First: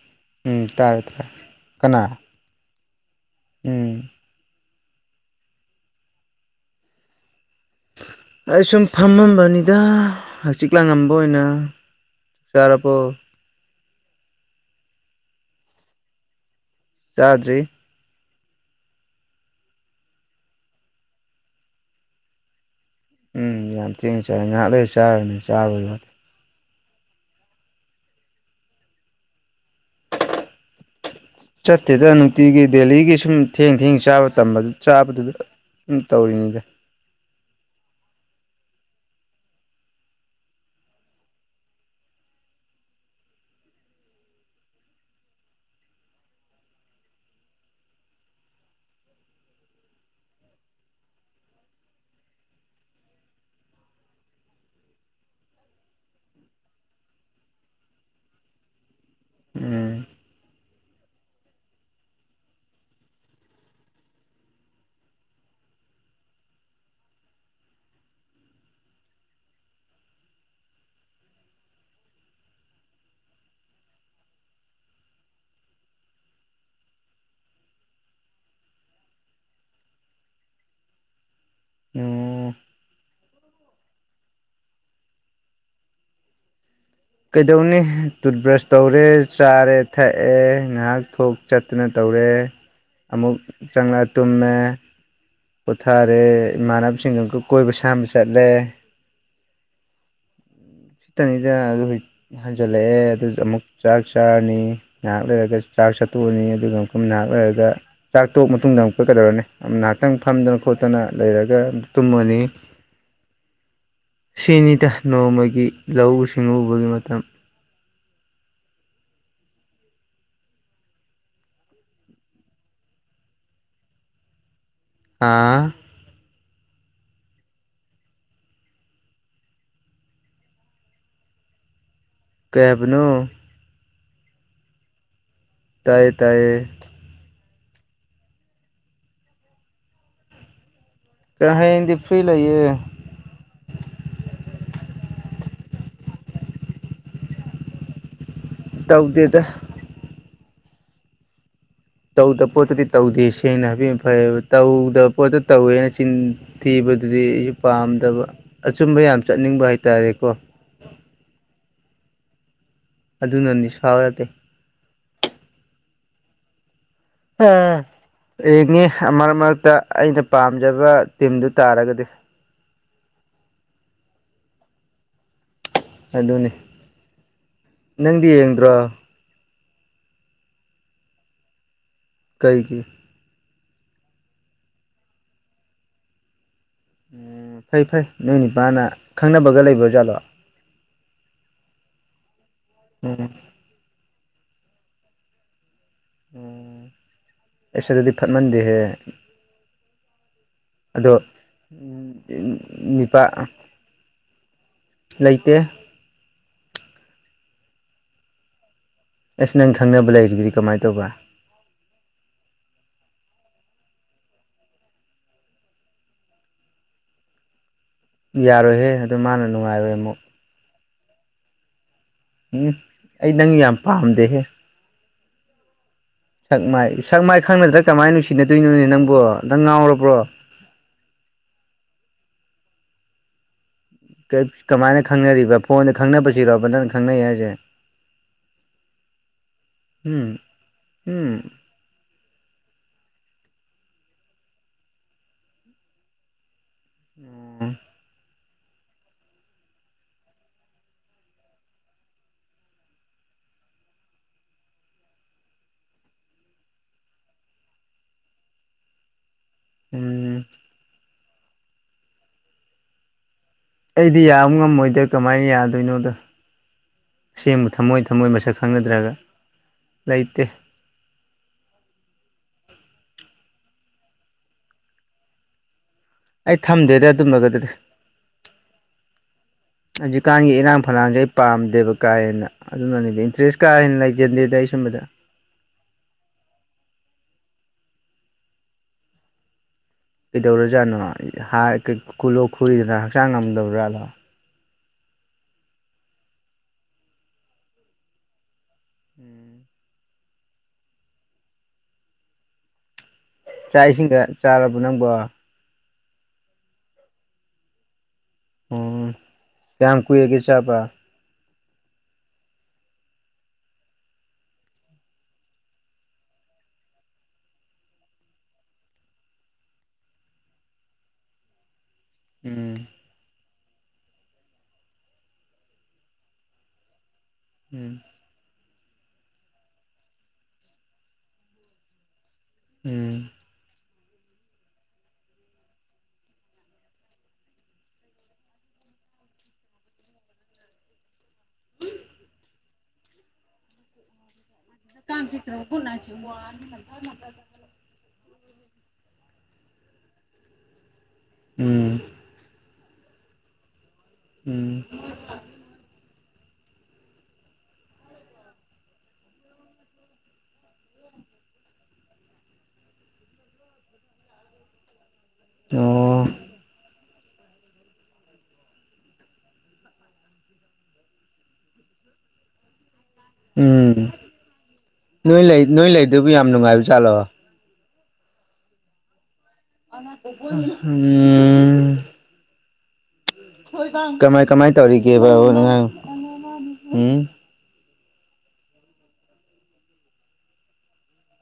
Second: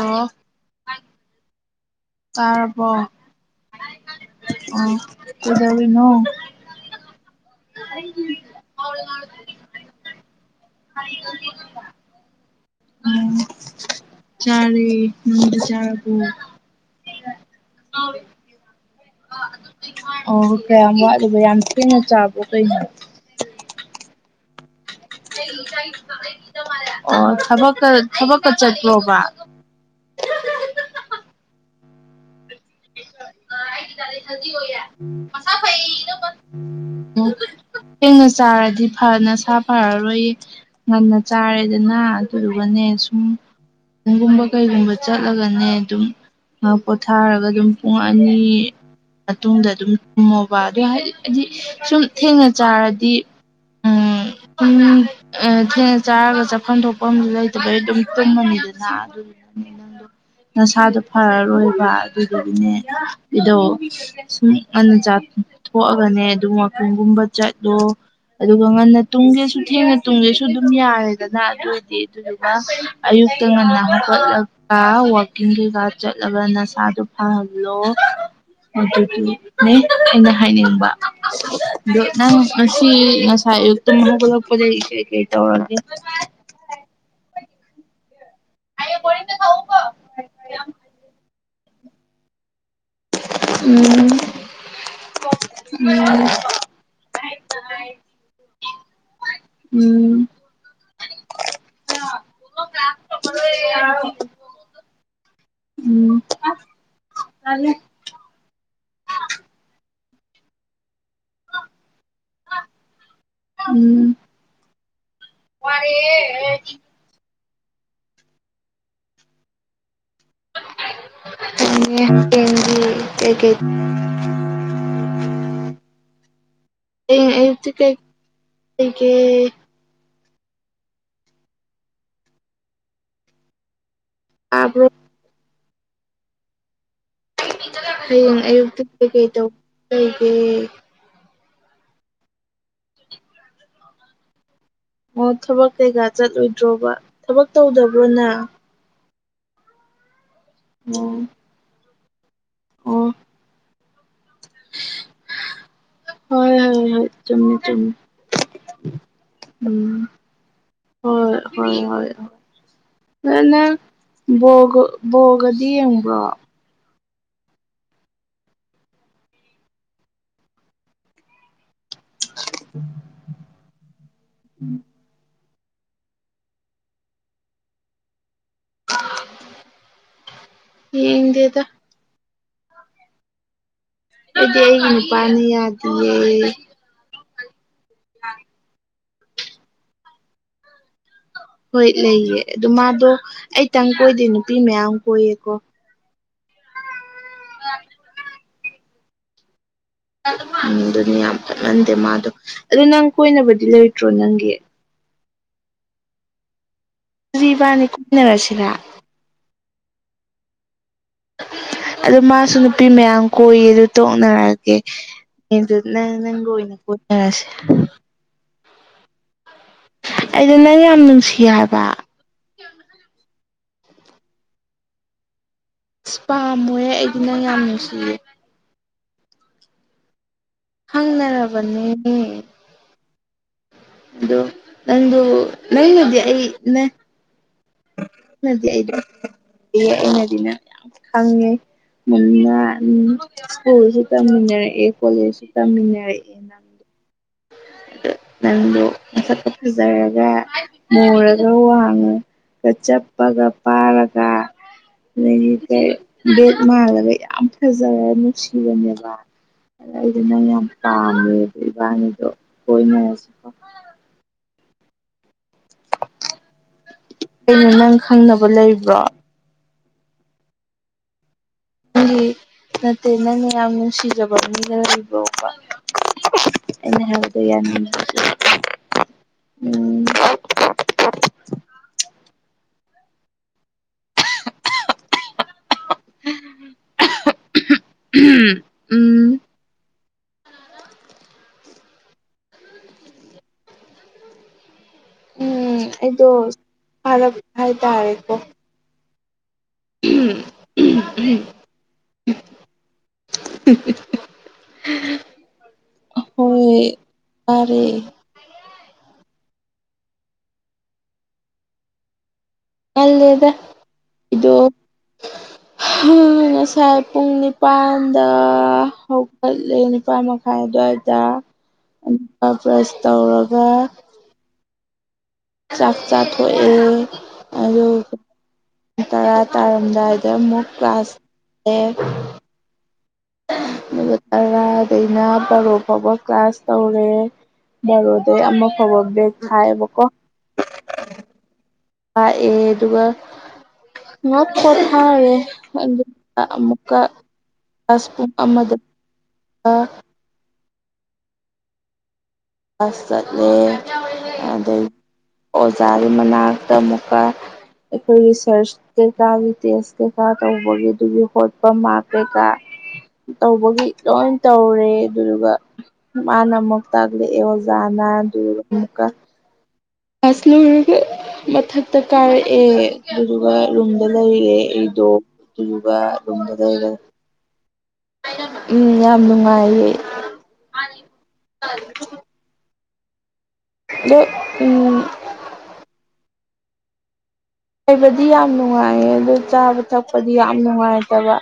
ꯑꯣ ꯎꯝ ꯇꯥꯔꯦ ꯇꯥꯔꯦ ꯀꯅꯥ ꯇꯥꯔꯕꯣ ꯎꯝ ꯑꯣ ꯀꯩꯗꯧꯔꯤꯅꯣ ꯑꯩ ꯁꯨꯝ ꯐꯝꯃꯝꯕꯅꯤꯗ ꯍꯡꯆꯤꯠ ꯂꯥꯡꯉꯝꯕ ꯑꯣꯏꯅ ꯆꯥꯔꯕꯣ ꯎꯝ ꯆꯥꯔꯦ ꯅꯪꯗꯤ ꯆꯥꯔꯕꯣ ꯆꯥꯗ꯭ꯔꯤ ꯑꯣ ꯀꯌꯥꯝ ꯋꯥꯠꯂꯤꯕ ꯌꯥꯝ ꯊꯦꯡꯅ ꯆꯥꯕ꯭ꯔꯣ ꯀꯩꯅꯣ ꯎꯝ ꯌꯥꯝ ꯊꯦꯡꯅ ꯆꯥꯏ ꯉꯥꯏꯍꯥꯛ ꯂꯩ ꯆꯥꯔꯅꯤ ꯆꯥꯕꯗ ꯑꯣ ꯊꯕꯛꯀ ꯊꯕꯛꯀ ꯆꯠꯄ꯭ꯔꯣꯕ ꯆꯠꯇꯦꯗ ꯅꯨꯡꯇꯤꯒꯤ ꯗꯦꯜꯂꯤꯒꯤ ꯁꯨꯝ ꯊꯦꯡ ꯑꯩꯒꯤ ꯊꯦꯡ ꯗꯥꯏꯔꯦꯛ ꯆꯥꯕ ꯍꯦꯜꯗꯤ ꯇꯝꯕꯗꯨ ꯑꯣꯏꯌꯦ ꯆꯥꯕꯗꯨꯗ ꯃꯁꯥꯐꯩ ꯑꯗꯨꯝ ꯇꯧꯔꯤꯅꯤꯗ [unintelligible] ꯊꯦꯡꯅ ꯆꯥꯔꯗꯤ ꯐ ꯅꯁꯥ ꯐꯔꯔꯣꯏꯌꯦ ꯉꯟꯅ ꯆꯥꯔꯦꯗꯅ ꯑꯗꯨꯗꯨꯒꯅꯦ ꯁꯨꯝ ꯒꯨꯝꯕ ꯀꯩꯒꯨꯝꯕ ꯆꯠꯂꯒꯅꯦ ꯑꯗꯨꯝ ꯉꯥꯛ ꯄꯣꯊꯥꯔꯒ ꯗꯨꯝ ꯄꯨꯡ ꯑꯅꯤ ꯃꯇꯨꯡꯗ ꯑꯗꯨꯝ ꯇꯨꯝꯃꯣꯕ ꯑꯗꯨꯢ ꯍꯥꯏꯗꯤ ꯑꯗꯤ ꯁꯨꯝ ꯊꯦꯡꯅ ꯆꯥꯔꯗꯤ ꯎꯝ ꯎꯝ ꯑꯥ ꯊꯦꯡꯅ ꯆꯥꯔꯒ ꯆꯥꯐꯝ ꯊꯣꯛꯐꯝ ꯂꯩꯇꯕꯩ ꯑꯗꯨꯝ ꯇꯨꯝꯃꯅꯤꯗꯅ ꯎꯝ ꯅꯁꯥꯗꯣ ꯐꯔꯔꯣꯏꯕ ꯑꯗꯨꯗꯨꯒꯤꯅꯦ ꯏꯗꯣ ꯁꯨꯝ ꯉꯟꯅ ꯆꯥ ꯊꯣꯛꯑꯒꯅꯦ ꯑꯗꯨꯝ ꯋꯥꯛꯀꯤꯡ ꯒꯨꯝꯕ ꯆꯠꯂꯣ ꯑꯗꯨꯒ ꯉꯟꯅ ꯇꯨꯝꯒꯦꯁꯨ ꯊꯦꯡꯅ ꯇꯨꯝꯒꯦꯁꯨ ꯑꯗꯨꯝ ꯌꯥꯔꯦꯗꯅ ꯑꯗꯨ ꯑꯣꯏꯔꯗꯤ ꯑꯗꯨ ꯑꯌꯨꯛꯇ ꯉꯟꯅ ꯍꯧꯒꯠꯂꯒ ꯋꯥꯛꯀꯤꯡ ꯀꯩꯀꯥ ꯆꯠꯂꯒ ꯅꯁꯥꯗꯨ ꯁꯥ ꯍꯜꯂꯣ ꯑꯗꯨꯗꯤꯅꯦ ꯑꯩꯅ ꯍꯥꯏꯅꯤꯡꯕ ꯑꯗꯣ ꯅꯪ ꯑꯣ ꯉꯁꯤ ꯉꯁꯥꯏ ꯑꯌꯨꯛ ꯇꯨꯝ ꯍꯧꯒꯠꯂꯤꯄꯗꯩ ꯀꯩ ꯀꯩ ꯇꯧꯔꯒꯦ ꯀꯩꯗꯧꯅꯤ ꯇꯨꯠꯕ꯭ꯔꯁ ꯇꯧꯔꯦ ꯆꯥꯔꯦ ꯊꯛꯑꯦ ꯉꯥꯏꯍꯥꯛ ꯊꯣꯛ ꯆꯠꯇꯨꯅ ꯇꯧꯔꯦ ꯑꯃꯨꯛ ꯆꯪꯂꯛꯑ ꯎꯝ ꯇꯨꯝꯃꯦ ꯄꯣꯊꯥꯔꯦ ꯏꯃꯥꯟꯅꯕꯁꯤꯡꯒ [unintelligible] ꯀꯣꯏꯕ ꯁꯥꯝꯕ ꯆꯠꯂꯦ ꯎꯝ ꯁꯤꯠꯇꯅꯤꯗ ꯑꯗꯨꯕꯨ ꯍꯟꯖꯜꯂꯛꯑꯦ ꯑꯗꯨꯁꯨ ꯑꯃꯨꯛ ꯆꯥꯛ ꯆꯥꯔꯅꯤ ꯉꯥꯏꯍꯥꯛ ꯂꯩꯔꯒ ꯆꯥꯛ ꯎꯝ ꯎꯝ ꯆꯊꯣꯛꯑꯅꯤ ꯑꯗꯨꯒ ꯃꯐꯝ ꯅꯥꯍꯥꯛ ꯂꯩꯔꯒ ꯆꯥꯛ ꯇꯣꯛꯑ ꯃꯇꯨꯡꯗ ꯑꯃꯨꯛꯀ ꯀꯗꯧꯔꯅꯤ ꯉꯥꯏꯍꯥꯛꯇꯪ ꯐꯝꯗꯅ ꯈꯣꯠꯇꯅ ꯂꯩꯔꯒ ꯇꯨꯝꯃꯅꯤ ꯎꯝ ꯁꯤꯅꯤꯗ ꯅꯣꯡꯃꯒꯤ ꯂꯧꯎ ꯁꯤꯡꯎꯕꯒꯤ ꯃꯇꯝ [unintelligible] ꯑꯥ ꯍꯌꯦꯡ ꯑꯌꯨꯛꯇꯤ ꯀꯩ ꯀꯩꯒꯦ ꯀꯩ ꯍꯥꯏꯕꯅꯣ ꯇꯥꯕ꯭ꯔꯣ ꯇꯥꯏꯌꯦ ꯇꯥꯏꯌꯦ [unintelligible] ꯍꯌꯦꯡ ꯑꯌꯨꯛꯇꯤ ꯀꯩꯀꯩ ꯇꯧꯗꯧ ꯂꯩꯒꯦ ꯀꯩꯅꯣ ꯍꯌꯦꯡꯗꯤ ꯐꯔꯤ ꯂꯩꯌꯦ ꯑꯣ ꯊꯕꯛ ꯀꯩꯀꯥ ꯆꯠꯂꯣꯏꯗ꯭ꯔꯣꯕ ꯊꯕꯛ ꯇꯧꯗꯕ꯭ꯔꯣꯅ ꯇꯧꯗꯦꯗ [unintelligible] ꯇꯧꯗ ꯄꯣꯠꯇꯗꯤ ꯑꯣ ꯇꯧꯗꯦ ꯁꯦꯡꯅ ꯍꯥꯏꯕꯤꯑꯝ ꯐꯩꯑꯦꯕ ꯇꯧꯗꯕ ꯄꯣꯠꯇ ꯇꯧꯋꯦꯅ ꯍꯣꯏ ꯍꯣꯏ ꯍꯣꯏ ꯆꯤꯟꯊꯤꯕꯗꯨꯗꯤ ꯑꯩꯁꯨ ꯆꯨꯝꯃꯦ ꯆꯨꯝꯃꯦ ꯄꯥꯝꯗꯕ ꯑꯆꯨꯝꯕ ꯌꯥꯝ ꯆꯠꯅꯤꯡꯕ ꯎꯝ ꯍꯥꯏꯇꯥꯔꯦꯀꯣ ꯍꯣꯏ ꯍꯣꯏ ꯍꯣꯏ ꯑꯗꯨꯅ ꯅꯅꯪ ꯅꯤꯁꯥ ꯅꯠꯇꯦ ꯕꯣꯜꯒ ꯕꯣꯜꯒꯗꯤ ꯌꯦꯡꯕ꯭ꯔꯣ ꯑ ꯔꯦꯡꯉꯦ ꯃꯔꯛ ꯃꯔꯛꯇ ꯑꯩꯅ ꯄꯥꯝꯖꯕ ꯇꯤꯝꯗꯨ ꯇꯥꯔꯒꯗꯤ [inaudible] [inaudible] ꯑꯗꯨꯅꯤ ꯅꯪꯗꯤ ꯌꯦꯡꯗ꯭ꯔꯣ ꯌꯦꯡꯗꯦꯗ ꯀꯩꯒꯤ ꯑꯩꯗꯤ ꯑꯩꯒꯤ ꯅꯨꯄꯥꯅ ꯌꯥꯗꯤꯌꯦ ꯐꯩ ꯐꯩ ꯅꯣꯏ ꯅꯤꯄꯥꯅ ꯈꯪꯅꯕꯒ ꯂꯩꯕ ꯖꯥꯠꯂꯣ ꯍꯣꯏ ꯂꯩꯌꯦ ꯑꯗꯨ ꯃꯥꯗꯣ ꯎꯝ ꯑꯩꯇꯪ ꯀꯣꯏꯗꯦ ꯅꯨꯄꯤ ꯃꯌꯥꯝ ꯀꯣꯏꯌꯦꯀꯣ ꯎꯝ ꯑꯩꯁ ꯑꯗꯨꯗꯤ ꯐꯠꯃꯟꯗꯦꯍꯦ ꯑꯗꯣ ꯑꯗꯨꯅꯤ ꯌꯥꯝ ꯐꯠꯃꯟꯗꯦ ꯃꯥꯗꯣ ꯑꯗꯨ ꯅꯪ ꯅꯤꯄꯥ ꯀꯣꯏꯅꯕꯗꯤ ꯂꯩꯇ꯭ꯔꯣ ꯅꯪꯒꯤ ꯂꯩꯇꯦ ꯑꯗꯨꯗꯤ ꯏꯕꯥꯅꯤ ꯀꯣꯏꯅꯔꯁꯤꯔꯥ ꯑꯁ ꯅꯪ ꯈꯪꯅꯕ ꯂꯩꯔꯤꯗꯨꯗꯤ ꯀꯃꯥꯏꯅ ꯇꯧꯕ ꯑꯗꯨ ꯃꯥꯁꯨ ꯅꯨꯄꯤ ꯃꯌꯥꯝ ꯀꯣꯏꯌꯦ ꯑꯗꯨ ꯇꯣꯛꯅꯔꯒꯦ [unintelligible] ꯅꯪ ꯅꯪꯒ ꯑꯣꯏꯅ ꯀꯣꯢꯅꯔꯁꯦ ꯌꯥꯔꯣꯏꯍꯦ ꯑꯗꯨ ꯃꯥꯅ ꯅꯨꯡꯉꯥꯏꯔꯣꯏ ꯑꯃꯨꯛ ꯑꯩꯗꯣ ꯅꯪ ꯌꯥꯝ ꯅꯨꯡꯁꯤ ꯍꯥꯏꯕ ꯎꯝ ꯑꯩ ꯅꯪ ꯌꯥꯝ ꯄꯥꯝꯗꯦꯍꯦ ꯑꯁ ꯁꯛ ꯃꯥꯏ ꯄꯥꯝꯃꯣꯏꯍꯦ ꯑꯩꯗꯤ ꯁꯛ ꯅꯪ ꯃꯥꯏ ꯌꯥꯝ ꯈꯪꯅꯗ꯭ꯔꯥ ꯅꯨꯡꯁꯤꯌꯦ ꯀꯃꯥꯏꯅ ꯅꯨꯡꯁꯤꯅꯗꯣꯏꯅꯣꯅꯦ ꯅꯪꯕꯨ ꯅꯪ ꯉꯥꯎꯔꯕ꯭ꯔꯣ ꯈꯪꯅꯔꯕꯅꯦ [unintelligible] ꯑꯗꯣ ꯀꯃꯥꯏꯅ ꯅꯪꯗꯨ ꯈꯪꯅꯔꯤꯕ ꯐꯣꯟꯗ ꯅꯪꯅꯗꯤ ꯑꯩ ꯈꯪꯅꯕꯁꯤꯔꯣꯕ ꯅ ꯅꯪ ꯈꯪꯅꯩ ꯍꯥꯏꯖꯦ [unintelligible] ꯑꯩꯅꯗꯤ ꯎꯝ ꯅꯪ ꯎꯝ ꯈꯪꯉꯦ ꯃꯨꯟꯅ ꯁ꯭ꯀꯨꯜꯁꯨ ꯇꯝꯃꯤꯟꯅꯔꯛꯑꯦ ꯀꯣꯂꯦꯖꯁꯨ ꯇꯝꯃꯤꯟꯅꯔꯛꯑꯦ ꯅꯪ ꯑ ꯅꯪꯗꯣ ꯃꯁꯠꯄ ꯐꯖꯔꯒ ꯃꯨꯔꯒ ꯋꯥꯡꯉꯒ ꯆꯞꯄꯒ ꯄꯥꯔꯒ ꯑꯗꯒꯤ ꯀꯩ ꯕꯦꯠ ꯃꯥꯜꯂꯒ ꯌꯥꯝ ꯐꯖꯔ ꯅꯨꯡꯁꯤꯕꯅꯦꯕ ꯑꯗ ꯑꯩꯗꯣ ꯅꯪ ꯎꯝ ꯌꯥꯝ ꯄꯥꯝꯃꯦ ꯑꯗꯣ ꯏꯕꯥꯅꯤꯗꯣ ꯀꯣꯏꯅꯔꯁꯦ ꯑꯩꯗꯤ ꯌꯥꯕ ꯉꯝꯃꯣꯏꯗ ꯀꯃꯥꯏꯅ ꯌꯥ ꯀꯥꯢꯗꯩꯩꯅꯣꯗ ꯀꯩꯅꯣ ꯑꯁꯦꯡꯕ ꯅꯪ ꯊꯃꯣꯏ ꯊꯃꯣꯏ ꯈꯪꯅꯕ ꯃꯁꯛ ꯂꯩꯕ꯭ꯔꯣ ꯈꯪꯅꯗ꯭ꯔꯒ ꯂꯩꯇꯦ ꯅꯪꯒꯤ ꯅꯠꯇꯦ ꯅꯪꯅ ꯌꯥꯝ ꯅꯨꯡꯁꯤꯖꯕ ꯃꯤꯒ ꯂꯩꯕ꯭ꯔꯣꯕ ꯑꯩ ꯊꯝꯗꯦꯗ ꯑꯗꯨꯝꯕꯒꯗꯨꯗꯤ [unintelligible] ꯍꯧꯖꯤꯛꯀꯥꯟꯒꯤ ꯏꯔꯥꯡ ꯐꯂꯥꯡꯁꯦ ꯑꯩ ꯄꯥꯝꯗꯦꯕ ꯀꯥ ꯍꯦꯟꯅ ꯑꯗꯨꯅꯅꯤꯗ ꯏꯟꯇꯔꯦꯁ ꯀꯥ ꯍꯦꯟꯅ ꯂꯩꯖꯗꯦꯗ ꯑꯩ ꯁꯨꯝꯕꯗ [inaudible] ꯎꯝ [unintelligible] ꯀꯩꯗꯧꯔꯖꯥꯠꯅꯣ ꯍꯔꯤꯗꯨꯅ ꯂꯣꯛ ꯈꯨꯔꯤꯗꯨꯅ ꯍꯛꯆꯥꯡ ꯉꯝꯗ꯭ꯔꯕꯖꯥꯠꯂꯣ ꯎꯝ ꯑꯩꯗꯣ ꯍꯥꯔꯛꯄ ꯍꯥꯏꯇꯥꯔꯦꯀꯣ ꯎꯝ [unintelligible] ꯆꯥꯛ ꯏꯁꯤꯡꯒ ꯆꯥꯔꯕ ꯅꯪꯕꯣ ꯍꯣꯏ ꯆꯥꯔꯦ ꯎꯝ ꯀꯌꯥꯝ ꯀꯨꯏꯔꯒꯦ ꯆꯥꯕꯥ ꯉꯥꯜꯂꯦꯗ ꯑꯩꯗꯣ ꯉꯁꯥꯏ ꯄꯨꯡ ꯅꯤꯄꯥꯜꯗ ꯍꯧꯒꯠꯂꯦ ꯅꯤꯄꯥꯜ ꯃꯈꯥꯏ ꯑꯗꯨꯋꯥꯏꯗ [inaudible] ꯕꯔ꯭ꯁ ꯎꯝ ꯇꯧꯔꯒ ꯆꯥꯛ ꯆꯥꯊꯣꯛꯑꯦ ꯑꯗꯨ ꯎꯝ ꯒ ꯇꯔꯥ ꯇꯥꯔꯝꯗꯥꯏꯗ ꯑꯃꯨꯛ ꯀ꯭ꯂꯥꯁ [unintelligible] ꯎꯝ ꯗꯨꯒ ꯇꯔꯥꯗꯩꯅ ꯕꯥꯔꯣ ꯐꯥꯎꯕ ꯀ꯭ꯂꯥꯁ ꯇꯧꯔꯦ ꯕꯥꯔꯣꯗꯩ ꯑꯃ ꯐꯥꯎꯕ ꯕ꯭ꯔ‌ꯦꯛ ꯊꯥꯏꯌꯦꯕꯀꯣ ꯂꯥꯑꯦ ꯑꯗꯨꯒ [unintelligible] ꯀꯥꯡ ꯆꯤꯛꯇ꯭ꯔ ꯒꯨꯠꯅꯥꯏꯠ [unintelligible] ꯑꯁ ꯄꯨꯡ ꯑꯃꯗ [inaudible] ꯑ ꯎꯝ ꯀ꯭ꯂꯥꯁ ꯆꯠꯂꯦ ꯎꯝ ꯑꯗꯩꯩ [inaudible] ꯑꯣꯖꯥꯒꯤ ꯃꯅꯥꯛꯇ ꯑꯃꯨꯛꯀ ꯑꯩꯈꯣꯏꯒꯤ ꯁꯔꯆ ꯀꯩꯀꯥꯒꯤ ꯇꯦꯁ ꯀꯩꯀꯥ ꯇꯧꯕꯒꯤ ꯑꯗꯨꯒꯤ ꯍꯣꯠꯄ ꯃꯥꯔ꯭ꯛ ꯀꯩꯀꯥ ꯇꯧꯕꯒꯤ ꯂꯣꯏꯟ ꯇꯧꯔꯦ ꯑꯗꯨꯗꯨꯒ ꯑꯣ ꯃꯥꯅ ꯑꯃꯨꯛ ꯇꯥꯛꯂ‌ꯦꯑꯦ ꯑꯣꯖꯥꯅ ꯑꯗꯨꯗꯨꯒ ꯑꯃꯨꯛꯀ ꯀꯂ꯭ꯥꯁ ꯂꯨꯏꯔꯒꯥ ꯃꯊꯛꯇ ꯀꯥꯔꯑꯦ ꯑꯗꯨꯗꯨꯒ ꯎꯝ ꯔꯨꯝꯗ ꯂꯩꯔꯦ ꯑꯩꯗꯣ ꯅꯣꯏ ꯂꯩ ꯅꯣꯏ ꯑꯗꯨꯗꯨꯒ ꯂꯩꯗꯨꯕꯨ ꯌꯥꯝ ꯔꯨꯝꯗ ꯅꯨꯡꯉꯥꯏꯕ ꯂꯩꯔ ꯖꯥꯠꯂꯣ ꯎꯝ ꯌꯥꯝ ꯅꯨꯡꯉꯥꯏꯌꯦ ꯎꯝ ꯊ‌ꯣꯏꯕ ꯑꯗꯣ ꯀꯃꯥꯏ ꯀꯃꯥꯏ ꯎꯝ ꯇꯧꯔꯤꯒꯦ [unintelligible] ꯍꯨꯝ ꯂꯩꯕꯗꯤ ꯌꯥꯝ ꯅꯨꯡꯉꯥꯏꯌꯦ ꯑꯗꯨ ꯆꯥꯕ ꯊꯛꯄꯗꯤ ꯌꯥꯝ ꯅꯨꯡꯉꯥꯏꯇꯕ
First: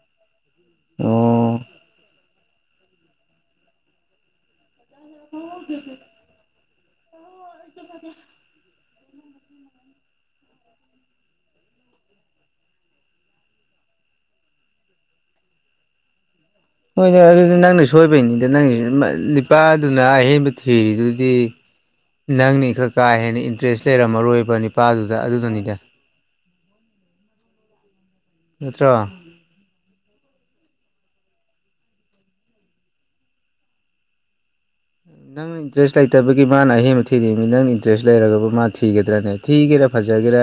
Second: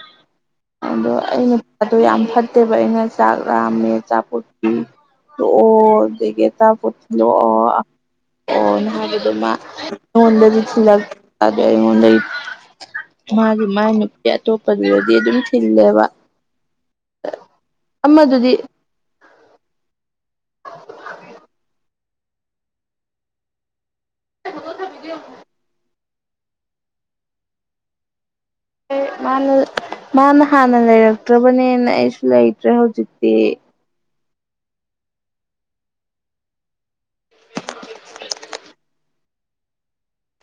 ꯑꯗꯣ ꯑꯩ ꯑꯣ ꯅꯨꯄꯥꯗꯣ ꯌꯥꯝ ꯐꯠꯇꯦꯕ ꯑꯩꯅ ꯆꯥꯛ ꯂꯥꯝꯃꯦ ꯑꯆꯥꯄꯣꯠ ꯄꯤ [unintelligible] ꯑꯗꯒꯤ ꯑꯆꯥꯄ‌ꯣꯠ ꯊꯤꯜꯂꯛꯑꯣ [unintelligible] ꯅ ꯍꯥꯏꯕ ꯑꯗꯣ ꯃꯥ ꯑꯩꯉꯣꯟꯗꯗꯤ ꯊꯤꯜꯂꯛ [inaudible] ꯑꯗꯣ ꯑꯩꯉꯣꯟꯗꯩꯩ ꯃꯥꯒꯤ ꯃꯥꯥꯏ ꯅꯨꯄꯤ ꯑꯇꯣꯞꯄꯗꯨꯗꯗꯤ ꯑꯗꯨꯝ ꯊꯤꯜꯂꯦꯕ ꯍꯣꯏꯗ ꯑꯗꯨꯗꯤ ꯅꯪꯅ ꯁꯣꯏꯕꯩꯅꯤꯗ ꯑꯃꯗꯨꯗꯤ ꯅꯪꯒꯤꯁꯨ [unintelligible] ꯄꯥꯗꯨꯅ ꯑꯍꯦꯟꯕ ꯊꯤꯔꯤꯗꯨꯗꯤ ꯅꯪꯅꯤ ꯈ꯭ꯔ ꯀꯥ ꯍꯦꯟꯅ ꯏꯟꯇꯔꯦꯁ ꯂꯩꯔꯝꯃꯔꯣꯏꯕ ꯅꯤꯄꯥꯗꯨꯗ ꯑꯗꯨꯗꯨꯅꯤꯗ ꯅꯠꯇ꯭ꯔꯣ ꯃꯥꯅꯤ ꯃꯥꯅ ꯍꯥꯟꯅ ꯂꯩꯔꯛꯇ꯭ꯔꯕꯅꯦꯅ ꯑꯩꯁꯨ ꯂꯩꯇ꯭ꯔꯦ ꯍꯧꯖꯤꯛꯇꯤ ꯅꯪꯅ ꯏꯟꯇꯔꯦꯁ ꯂꯩꯇꯕꯒꯤ ꯃꯥꯅ ꯑꯍꯦꯟꯕ ꯊꯤꯔꯤꯝꯅꯤ ꯅꯪꯅ ꯏꯟꯇꯔꯦꯁ ꯂꯩꯔꯒꯕꯨ ꯃꯥ ꯊꯤꯒꯗ꯭ꯔꯥꯅꯦ ꯊꯤꯒꯦꯔꯥ ꯐꯖꯒꯦꯔꯥ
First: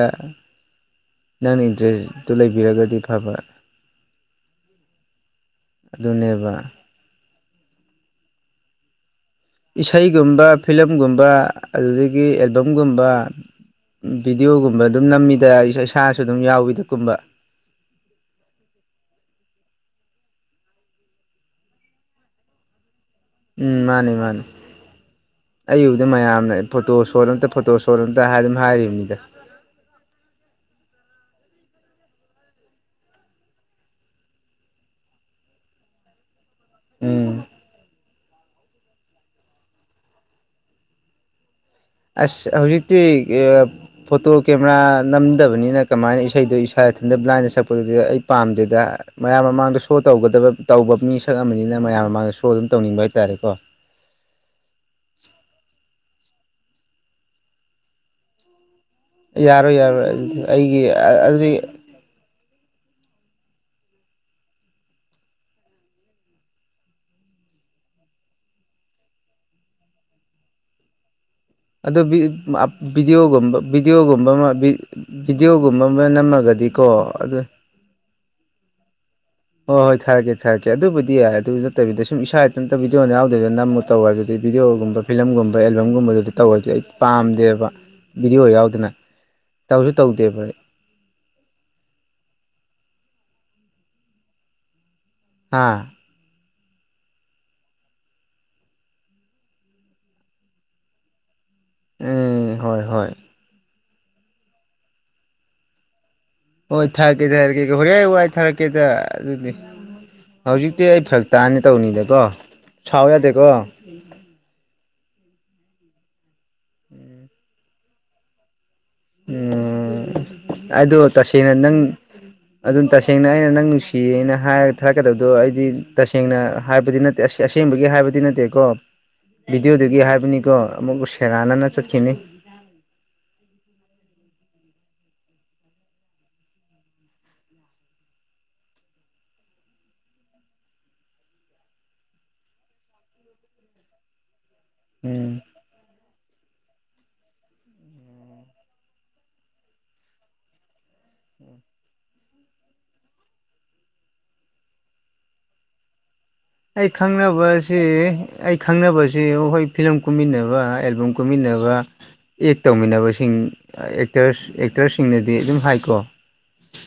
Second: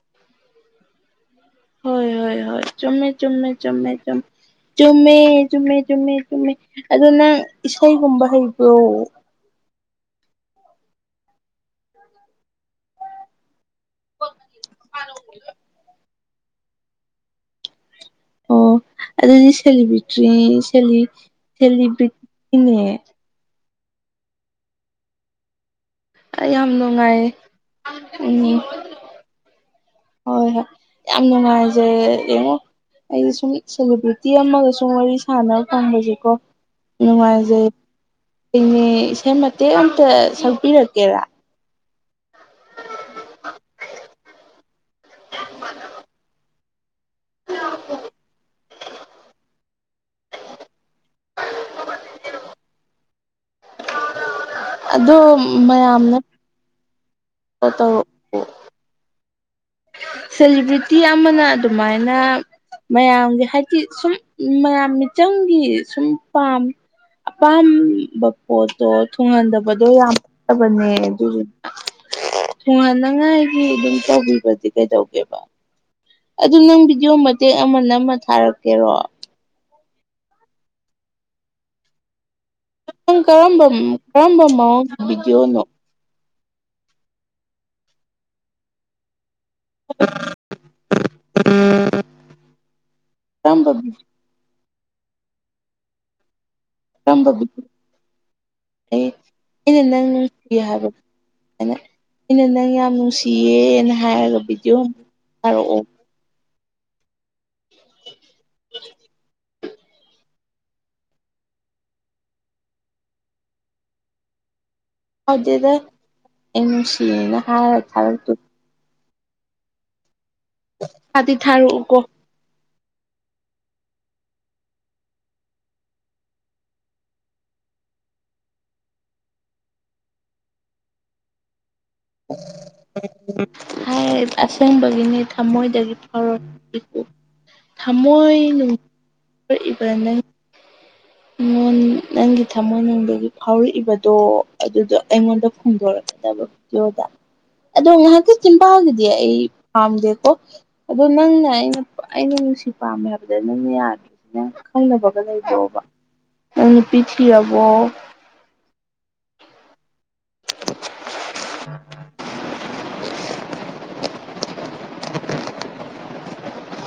ꯅꯪꯅ ꯍꯣꯏ ꯏꯟꯇꯔꯦꯁꯇꯨ ꯍꯣꯏ ꯍꯣꯏ ꯂꯩꯕꯤꯔꯒꯗꯤ ꯆꯨꯝꯃꯦ ꯐꯕ ꯆꯨꯝꯃꯦ ꯆꯨꯝꯃꯦ ꯆꯨꯝ ꯆꯨꯝꯃꯦ ꯆꯨꯝꯃꯦ ꯆꯨꯝꯃꯦ ꯆꯨꯝꯃꯦ ꯑꯗꯨꯅꯦꯕ ꯑꯗꯣ ꯅꯪ ꯏꯁꯩꯒꯨꯝꯕ ꯍꯩꯕ꯭ꯔꯣ ꯏꯁꯩꯒꯨꯝꯕ ꯐꯤꯂꯝꯒꯨꯝꯕ ꯑꯗꯨꯗꯒꯤ ꯑꯦꯜꯕꯝꯒꯨꯝꯕ ꯚꯤꯗꯤꯑꯣꯒꯨꯝꯕ ꯑꯗꯨꯝ ꯅꯝꯃꯤꯗ ꯏꯁꯥ ꯏꯁꯥꯁꯨ ꯑꯗꯨꯝ ꯌꯥꯎꯋꯤꯗ ꯀꯨꯝꯕ ꯑꯣ ꯑꯗꯨꯗꯤ ꯁꯦꯂꯤꯕ꯭ꯔꯤꯇꯔꯤ ꯁ‌ꯦꯂꯤ ꯁꯦꯂꯤꯕ꯭ꯔꯤꯇꯤꯅꯦ ꯎꯝ ꯃꯥꯅꯤ ꯃꯥꯅꯤ ꯑꯩ ꯎꯕꯗ ꯑꯩ ꯃꯌꯥꯝꯅ ꯌꯥꯝ ꯐꯣꯇꯣ ꯅꯨꯡꯉꯥꯏꯌꯦ ꯁꯣꯠ ꯑꯝꯇ ꯐꯣꯇꯣ ꯁꯣꯠ ꯑꯝꯇ ꯎꯝ ꯍꯥꯏꯗꯨꯝ ꯍꯥꯏꯔꯤꯕꯅꯤꯗ ꯍꯣꯏ ꯍꯣ ꯌꯥꯝ ꯅꯨꯡꯉꯥꯏꯖꯔꯦ ꯌꯦꯡꯉꯨ ꯑꯩꯗꯤ ꯁꯨꯝ ꯁꯦꯂꯦꯕ꯭ꯔꯤꯇꯤ ꯑꯃꯒ ꯁꯨꯝ ꯋꯥꯔꯤ ꯁꯥꯟꯅꯕ ꯐꯪꯕꯁꯦꯀꯣ ꯎꯝ ꯅꯨꯡꯉꯥꯏꯖꯩ [inaudible] ꯅꯦ ꯏꯁꯩ ꯃꯇꯦꯛ ꯑꯃꯝꯇ ꯁꯛꯄꯤꯔꯛꯀꯦꯔꯥ ꯑꯁ ꯍꯧꯖꯤꯛꯇꯤ ꯑ ꯐꯣꯇꯣ ꯀꯦꯃꯦꯔꯥ ꯅꯝꯗꯕꯅꯤꯅ ꯀꯃꯥꯏꯅ ꯏꯁꯩꯗꯣ ꯏꯁꯥ ꯏꯊꯟꯇ ꯕ꯭ꯂꯥꯏꯟꯗ ꯁꯛꯄꯗꯨꯗꯤ ꯑꯩ ꯄꯥꯝꯗꯦꯗ ꯃꯌꯥꯝ ꯃꯃꯥꯡꯗ ꯁꯣ ꯇꯧꯒꯗꯕ ꯇꯧꯕ ꯃꯤꯁꯛ ꯑꯝꯅꯤꯅ ꯃꯌꯥꯝ ꯃꯃꯥꯡꯗ ꯁꯣ ꯑꯗꯨꯝ ꯇꯧꯅꯤꯡꯕ ꯍꯥꯏꯇꯥꯔꯦꯀꯣ ꯑꯗꯣ ꯃꯌꯥꯝ ꯅꯠ [inaudible] ꯇ ꯇꯧꯔꯛ ꯑꯦ ꯌꯥꯔꯣꯏ ꯌꯥꯔꯣꯏ ꯑꯗꯨꯗꯤ ꯑꯩꯒꯤ ꯁꯦꯂꯤꯕ꯭ꯔꯤꯇꯤ ꯑꯃꯅ ꯑꯗꯨꯗꯤ ꯑꯗꯨꯃꯥꯏꯅ ꯃꯌꯥꯝꯒꯤ ꯍꯥꯏꯗꯤ ꯁꯨꯝ ꯃꯌꯥꯝ ꯃꯤꯆꯪꯒꯤ ꯁꯨꯝ ꯄꯥꯝ ꯑꯄꯥꯝꯕ ꯄꯣꯠꯇꯣ ꯊꯨꯡꯍꯟꯗꯕꯗꯣ ꯌꯥꯝ ꯇꯕꯅꯦ ꯑꯗꯨꯗꯨ ꯑꯗꯨ ꯕꯤ ꯕꯤꯗꯤꯌꯣꯒꯨꯝꯕ ꯊꯨꯡꯍꯟꯅꯉꯥꯏꯒꯤ ꯑꯗꯨꯝ ꯕꯤꯗꯤꯌꯣꯒꯨꯝꯕ ꯑꯃ ꯇꯧꯕꯤꯕꯗꯤ ꯕꯤꯠ ꯀꯩꯗꯧꯒꯦꯕ ꯕꯤꯗꯤꯌꯣꯒꯨꯝꯕ ꯑꯃ ꯅꯝꯃꯒꯗꯤꯀꯣ ꯑꯗꯨ ꯅꯝꯃ ꯅꯝꯃ ꯊꯥꯔꯛꯀꯦꯔꯣ ꯍꯣꯏ ꯍꯣꯏ ꯊꯥꯔꯛꯀꯦ ꯊꯥꯔꯛꯀꯦ ꯑꯗꯨꯕꯨꯗꯤ ꯌꯥꯏ ꯑꯗꯨ ꯅꯠꯇꯕꯤꯗ ꯁꯨꯝ ꯏꯁꯥ ꯊꯟꯇ ꯕꯤꯗꯤꯌꯣ ꯅꯪ ꯌꯥꯎꯗꯦꯗ ꯀꯔꯝꯕ ꯅꯝꯃꯨ ꯇꯧ ꯍꯥꯏꯗꯨꯗꯤ ꯀꯔꯝꯕ ꯃꯑꯣꯡꯒꯤ ꯕꯤꯗꯤꯌꯣꯒꯨꯝꯕ ꯐꯤꯂꯝꯒꯨꯝꯕ ꯚꯤꯗꯤꯑꯣꯅꯣ ꯑꯦꯜꯕꯝ ꯒꯨꯝꯕꯗꯨꯗꯤ ꯇꯧ ꯍꯥꯏꯗꯤ ꯑꯩ ꯄꯥꯝꯗꯦꯕ ꯕꯤꯗꯤꯌꯣ ꯌꯥꯎꯗꯅ ꯇꯧꯖꯨ ꯇꯧꯗꯦꯕ ꯑꯩ [unintelligible] ꯀꯔꯝꯕ ꯕꯤ ꯑꯥ [unintelligible] ꯑꯩꯅ ꯅꯪ [unintelligible] ꯍꯥꯏꯕ ꯑꯩꯅ ꯑꯩꯅ ꯎꯝ ꯅꯪ ꯍꯣꯏ ꯌꯥꯝ ꯍꯣꯏ ꯅꯨꯡꯁꯤꯌꯦꯅ ꯍꯥꯏꯔꯒ ꯕꯤꯗꯤꯌꯣ ꯑꯝ ꯊꯥꯔꯣꯑꯣ ꯍꯣꯏ ꯊꯥꯔꯛꯀꯦ ꯊꯥꯔꯛꯀꯦꯀꯣ ꯍꯣꯔꯦꯟ ꯋꯥꯏ ꯊꯥꯔꯛꯀꯦꯗ ꯑꯗꯨꯗꯤ ꯍꯧꯖꯤꯛꯇꯤ ꯑꯩ ꯐꯔꯛ ꯇꯥꯅꯤ ꯇꯧꯅꯤꯗꯀꯣ ꯁꯥꯎ ꯌꯥꯗꯦꯀꯣ [unintelligible] ꯁꯥꯎꯗꯦꯗ ꯑꯩ ꯅꯨꯡꯁꯤꯌꯦꯅ ꯍꯥꯏꯔ ꯊꯥꯔꯛꯇꯣꯏ ꯎꯝ ꯑꯗꯣ ꯊꯥꯗꯤ ꯇꯁꯦꯡꯅ ꯅꯪ ꯊꯥꯔꯛꯎꯀꯣ ꯑꯗꯨꯟ ꯇꯁꯦꯡꯅ ꯑꯩꯅ ꯅꯪ ꯅꯨꯡꯁꯤꯌꯦꯅ ꯍꯥꯏꯔꯒ ꯊꯥꯔꯛꯀꯗꯕꯗꯣ ꯑꯩꯗꯤ ꯇꯁꯦꯡꯅ ꯍꯥꯏꯕꯗꯤ ꯅꯠ ꯇꯦꯁ ꯑꯁꯦꯡꯕꯒꯤ ꯍꯥꯏꯕꯗꯤ ꯅꯠꯇꯦꯀꯣ ꯕꯤꯗꯤꯌꯣꯗꯨꯒꯤ ꯍꯥꯏꯕꯅꯤꯀꯣ ꯑꯃꯨꯛ ꯁꯦꯔꯥꯟꯅꯅ ꯆꯠꯈꯤꯅꯤ [unintelligible] ꯍꯥꯏꯞ ꯑꯁꯦꯡꯕꯒꯤꯅꯤ ꯊꯃꯣꯏꯗꯒꯤ ꯐꯥꯎꯔꯞ [unintelligible] ꯊꯃꯣꯏ ꯅꯨꯡ ꯔꯏꯕ ꯅꯪ ꯉꯣꯟ ꯅꯪꯒꯤ ꯊꯃꯣꯏꯅꯨꯡꯗꯒꯤ ꯐꯥꯎꯔꯛꯏꯕꯗꯣ ꯑꯗꯨꯗꯣ ꯎꯝ ꯑꯩꯉꯣꯟꯗ ꯐꯣꯡꯗꯣꯔꯛꯀꯗꯕ ꯗꯤꯌꯣꯗ ꯑꯗꯣ ꯉꯥꯍꯥꯛꯀꯤ ꯆꯤꯟꯕꯥꯜꯗꯗꯤ ꯑꯩ ꯄꯥꯝꯗꯦꯀꯣ ꯑꯗꯣ ꯅꯪꯅ ꯑꯩꯅ ꯄꯥ ꯑꯩꯅ ꯅꯨꯡꯁꯤ ꯄꯥꯝꯃꯦ ꯍꯥꯏꯕꯗ ꯅꯪꯅ ꯌꯥꯗ꯭ꯔꯤ ꯅꯪ ꯈꯜꯂꯨꯕꯒ ꯂꯩꯕ꯭ꯔꯣꯕ ꯅꯪ ꯑꯩ ꯅꯨꯄꯤ ꯈꯪꯅꯕꯁꯤ ꯊꯤꯔꯕꯣ ꯑꯩ ꯈꯪꯅꯕꯁꯤ ꯍꯣꯏ ꯐꯤꯂꯝ ꯀꯨꯝꯃꯤꯟꯅꯕ ꯑꯦꯜꯕꯝ ꯀꯨꯝꯃꯤꯟꯅꯕ ꯑꯦꯛ ꯇꯧꯃꯤꯟꯅꯕꯁꯤꯡ ꯑꯦꯛꯇꯔꯁ ꯑꯦꯛ ꯇ꯭ꯔꯦꯁꯁꯤꯡꯅꯗꯤ ꯑꯗꯨꯝ ꯍꯥꯏꯀꯣ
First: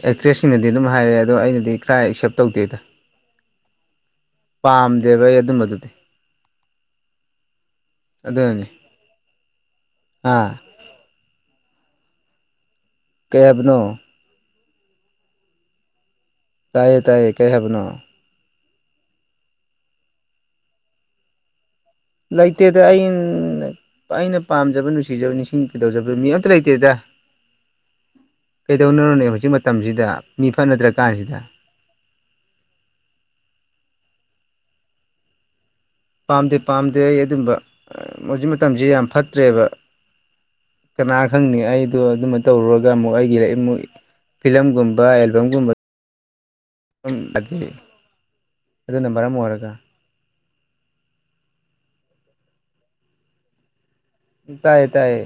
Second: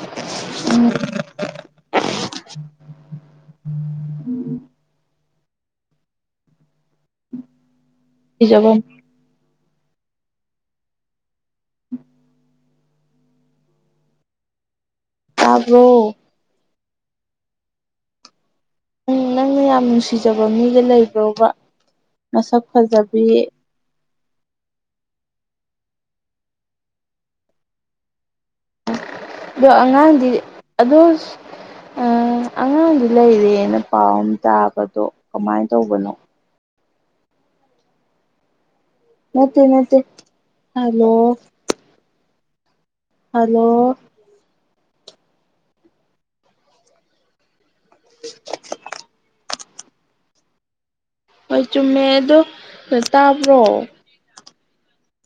ꯑꯦꯛꯇ꯭ꯔꯦꯁꯁꯤꯡꯅꯗꯤ ꯑꯗꯨꯝ ꯅꯪ ꯍꯥꯏꯔꯦꯠ ꯗꯣ ꯑꯩꯅꯗꯤ ꯈ꯭ꯔꯥ ꯑꯦꯛꯁꯦꯞ ꯇꯧꯗꯦꯗ ꯄꯥꯝꯗꯦꯕ ꯑꯩ ꯑꯗꯨꯝꯕꯗꯨꯗꯤ ꯑꯗꯨꯅꯅꯤ ꯅꯨꯡꯁꯤꯖꯕ ꯑꯥ [unintelligible] ꯀꯩ ꯌꯥꯕꯅꯣ ꯇꯥꯕ꯭ꯔꯣ ꯇꯥꯏꯌꯦ ꯇꯥꯏꯌꯦ ꯀꯩ ꯍꯥꯏꯕꯅꯣ ꯅꯪꯅ ꯌꯥꯝ ꯅꯨꯡꯁꯤꯖꯕ ꯃꯤꯒ ꯂꯩꯕ꯭ꯔꯣꯕ ꯃꯁꯛ ꯂꯩꯇꯦꯗ ꯐꯖꯕꯤ ꯑꯩꯟꯅ ꯑꯩꯅ ꯄꯥꯝꯖꯕ ꯅꯨꯡꯁꯤꯖꯕ ꯅꯤꯡꯁꯤꯡ ꯀꯩꯗꯧꯖꯕ ꯃꯤ ꯑꯝꯇ ꯂꯩꯇꯦꯗ ꯀꯩꯗꯧꯅꯔꯨꯅꯤ ꯍꯧꯖꯤꯛ ꯑꯗꯣ ꯃꯇꯝꯖꯤꯗ ꯃꯤ ꯐꯠꯅꯗ꯭ꯔ ꯀꯥꯟꯖꯤꯗ ꯑ ꯑꯉꯥꯡꯗꯤ ꯂꯩꯔꯦꯅ ꯄꯥꯎ ꯑꯝ ꯇꯥꯕ ꯗꯣ ꯀꯃꯥꯏꯟ ꯇꯧꯕꯅꯣ ꯄꯥꯝꯗꯦ ꯄꯥꯝꯗꯦ ꯑꯩ ꯑꯗꯨꯝꯕ ꯍꯧꯖꯤꯛ ꯃꯇꯝꯖꯦ ꯌꯥꯝ ꯅꯠꯇꯦ ꯐꯠꯇ꯭ꯔꯦꯕ ꯅꯠꯇꯦ ꯍꯜꯂꯣ ꯀꯅꯥ ꯈꯪꯅꯤ ꯑꯩ ꯇꯣ ꯑꯗꯨꯝꯃ ꯇꯧꯔꯨꯔꯒ ꯑꯃꯨꯛ ꯑꯩꯒꯤ ꯍꯜꯂꯣ ꯑꯃꯨꯛ ꯐꯤꯂꯝꯒꯨꯝꯕ ꯑꯦꯜꯕꯝꯒꯨꯝꯕ ꯎꯝ [unintelligible] ꯑꯗꯨꯅ ꯃꯔꯝ ꯑꯣꯏꯔꯒ ꯍꯣꯏ ꯆꯨꯝꯃꯦ ꯑꯗꯣ ꯗ ꯇꯥꯕ꯭ꯔꯣ ꯇꯥꯏꯌꯦ ꯇꯥꯏꯌꯦ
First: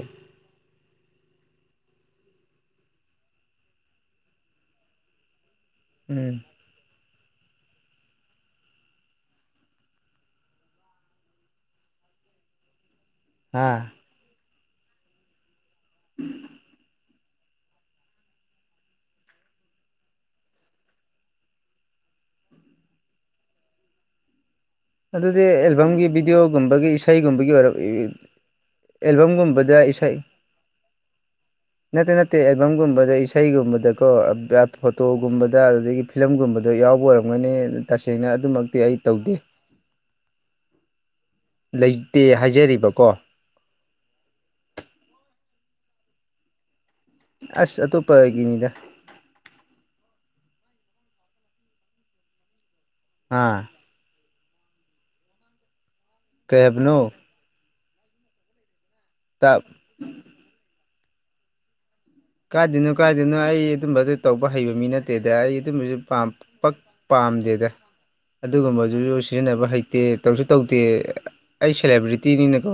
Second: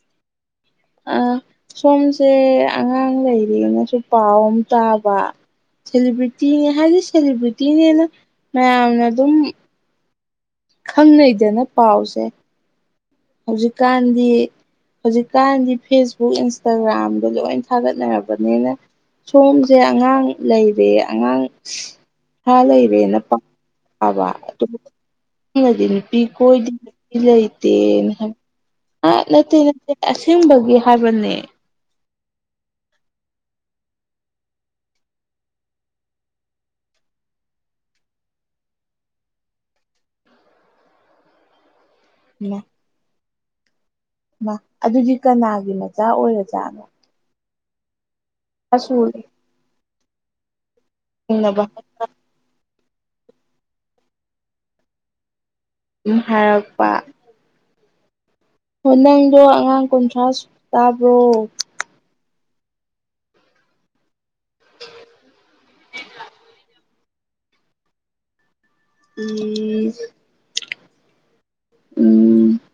ꯑ ꯁꯣꯝꯁꯦ ꯑꯉꯥꯡ ꯂꯩꯔꯦꯉꯁꯨ ꯄꯥꯎ ꯑꯝ ꯇꯥꯕ ꯎꯝ ꯁꯦꯂꯤꯕ꯭ꯔꯤꯇꯤꯅꯦ ꯍꯥꯏꯗꯤ ꯁꯦꯂꯤꯕ꯭ꯔꯤꯇꯤꯅꯦꯅ ꯃꯌꯥꯝꯅ ꯑꯗꯨꯝ ꯈꯪꯅꯩꯗꯅ ꯄꯥꯎꯁꯦ ꯍꯥ ꯍꯧꯖꯤꯛꯀꯥꯟꯗꯤ ꯍꯧꯖꯤꯛꯀꯥꯟꯗꯤ ꯐꯦꯁꯕꯨꯛ ꯏꯟꯁꯇꯥꯒ꯭ꯔꯥꯝꯗ ꯂꯣꯏ ꯊꯥꯒꯠꯅꯔꯕꯅꯤꯅ ꯁꯣꯝꯖꯦ ꯑꯉꯥꯡ ꯂꯩꯔꯦ ꯑꯉꯥꯡ [unintelligible] ꯂꯩꯔꯦꯅ ꯄꯥꯎ ꯑꯗꯨꯗꯤ [unintelligible] ꯅꯗꯤ ꯑꯦꯜꯕꯝꯒꯤ ꯅꯨꯄꯤ ꯀꯣꯏꯗꯦ ꯚꯤꯗꯤꯑꯣꯒꯨꯝꯕꯒꯤ ꯅꯨꯄꯤ ꯏꯁꯩꯒꯨꯝꯕꯒꯤ ꯑꯣꯏꯔ ꯂꯩꯇꯦꯅ [unintelligible] ꯑ ꯅꯠꯇꯦ ꯑꯦꯜꯕꯝꯒꯨꯝꯕꯗ ꯅꯠꯇꯦ ꯏꯁꯩ ꯑꯁꯦꯡꯕꯒꯤ ꯍꯥꯏꯕꯅꯦ ꯅꯠꯇꯦ ꯅꯠꯇꯦ ꯑꯦꯜꯕꯝꯒꯨꯝꯕꯗ ꯏꯁꯩꯒꯨꯝꯕꯗꯀꯣ [unintelligible] ꯐꯣꯇꯣꯒꯨꯝꯕꯗ ꯑꯗꯨꯗꯒꯤ ꯐꯤꯂꯝꯒꯨꯝꯕꯗ ꯌꯥꯎꯕ ꯑꯣꯏꯔꯝꯒꯅꯤ ꯇꯁꯦꯡꯅ ꯑꯗꯨꯃꯛꯇꯤ ꯑꯩ ꯇꯧꯗꯦ ꯂꯩꯇꯦ ꯃꯥ ꯍꯥꯏꯖꯔꯤꯕꯀꯣ ꯃꯥ ꯑꯗꯨꯗꯤ ꯀꯅꯥꯒꯤ ꯃꯆꯥ ꯑꯣꯏꯔꯖꯥꯅꯣ ꯑꯁ ꯑꯇꯣꯞꯄꯒꯤꯅꯤ [unintelligible] [unintelligible] ꯕ ꯑꯥ [unintelligible] ꯀꯩ ꯍꯥꯏꯔꯛꯄ ꯍꯥꯏꯕꯅꯣ ꯍꯣ ꯅꯪꯗꯣ ꯑꯉꯥꯡ ꯀꯨꯟꯊ꯭ꯔꯥꯁꯨ ꯇꯥꯕ꯭ꯔꯣ ꯀꯥꯏꯗꯩꯅꯣ ꯀꯥꯏꯗꯩꯅꯣ ꯑꯩ ꯑꯗꯨꯝꯕ ꯑꯗꯨ ꯇꯧꯕ ꯍꯩꯕ ꯃꯤ ꯅꯠꯇꯦꯗ ꯑꯩ ꯑꯗꯨꯝꯕꯖꯨ ꯄꯥꯝ ꯄꯛ ꯄꯥꯝꯗꯦꯗ ꯑꯗꯨꯒꯨꯝꯕ ꯑꯗꯨꯁꯨ ꯁꯤꯖꯤꯟꯅꯕ ꯎꯝ ꯍꯩꯇꯦ ꯇꯧꯁꯨ ꯇꯧꯗꯦ ꯑꯩ ꯎꯝ ꯁꯦꯂꯦꯕ꯭ꯔꯤꯇꯤꯅꯤꯅꯀꯣ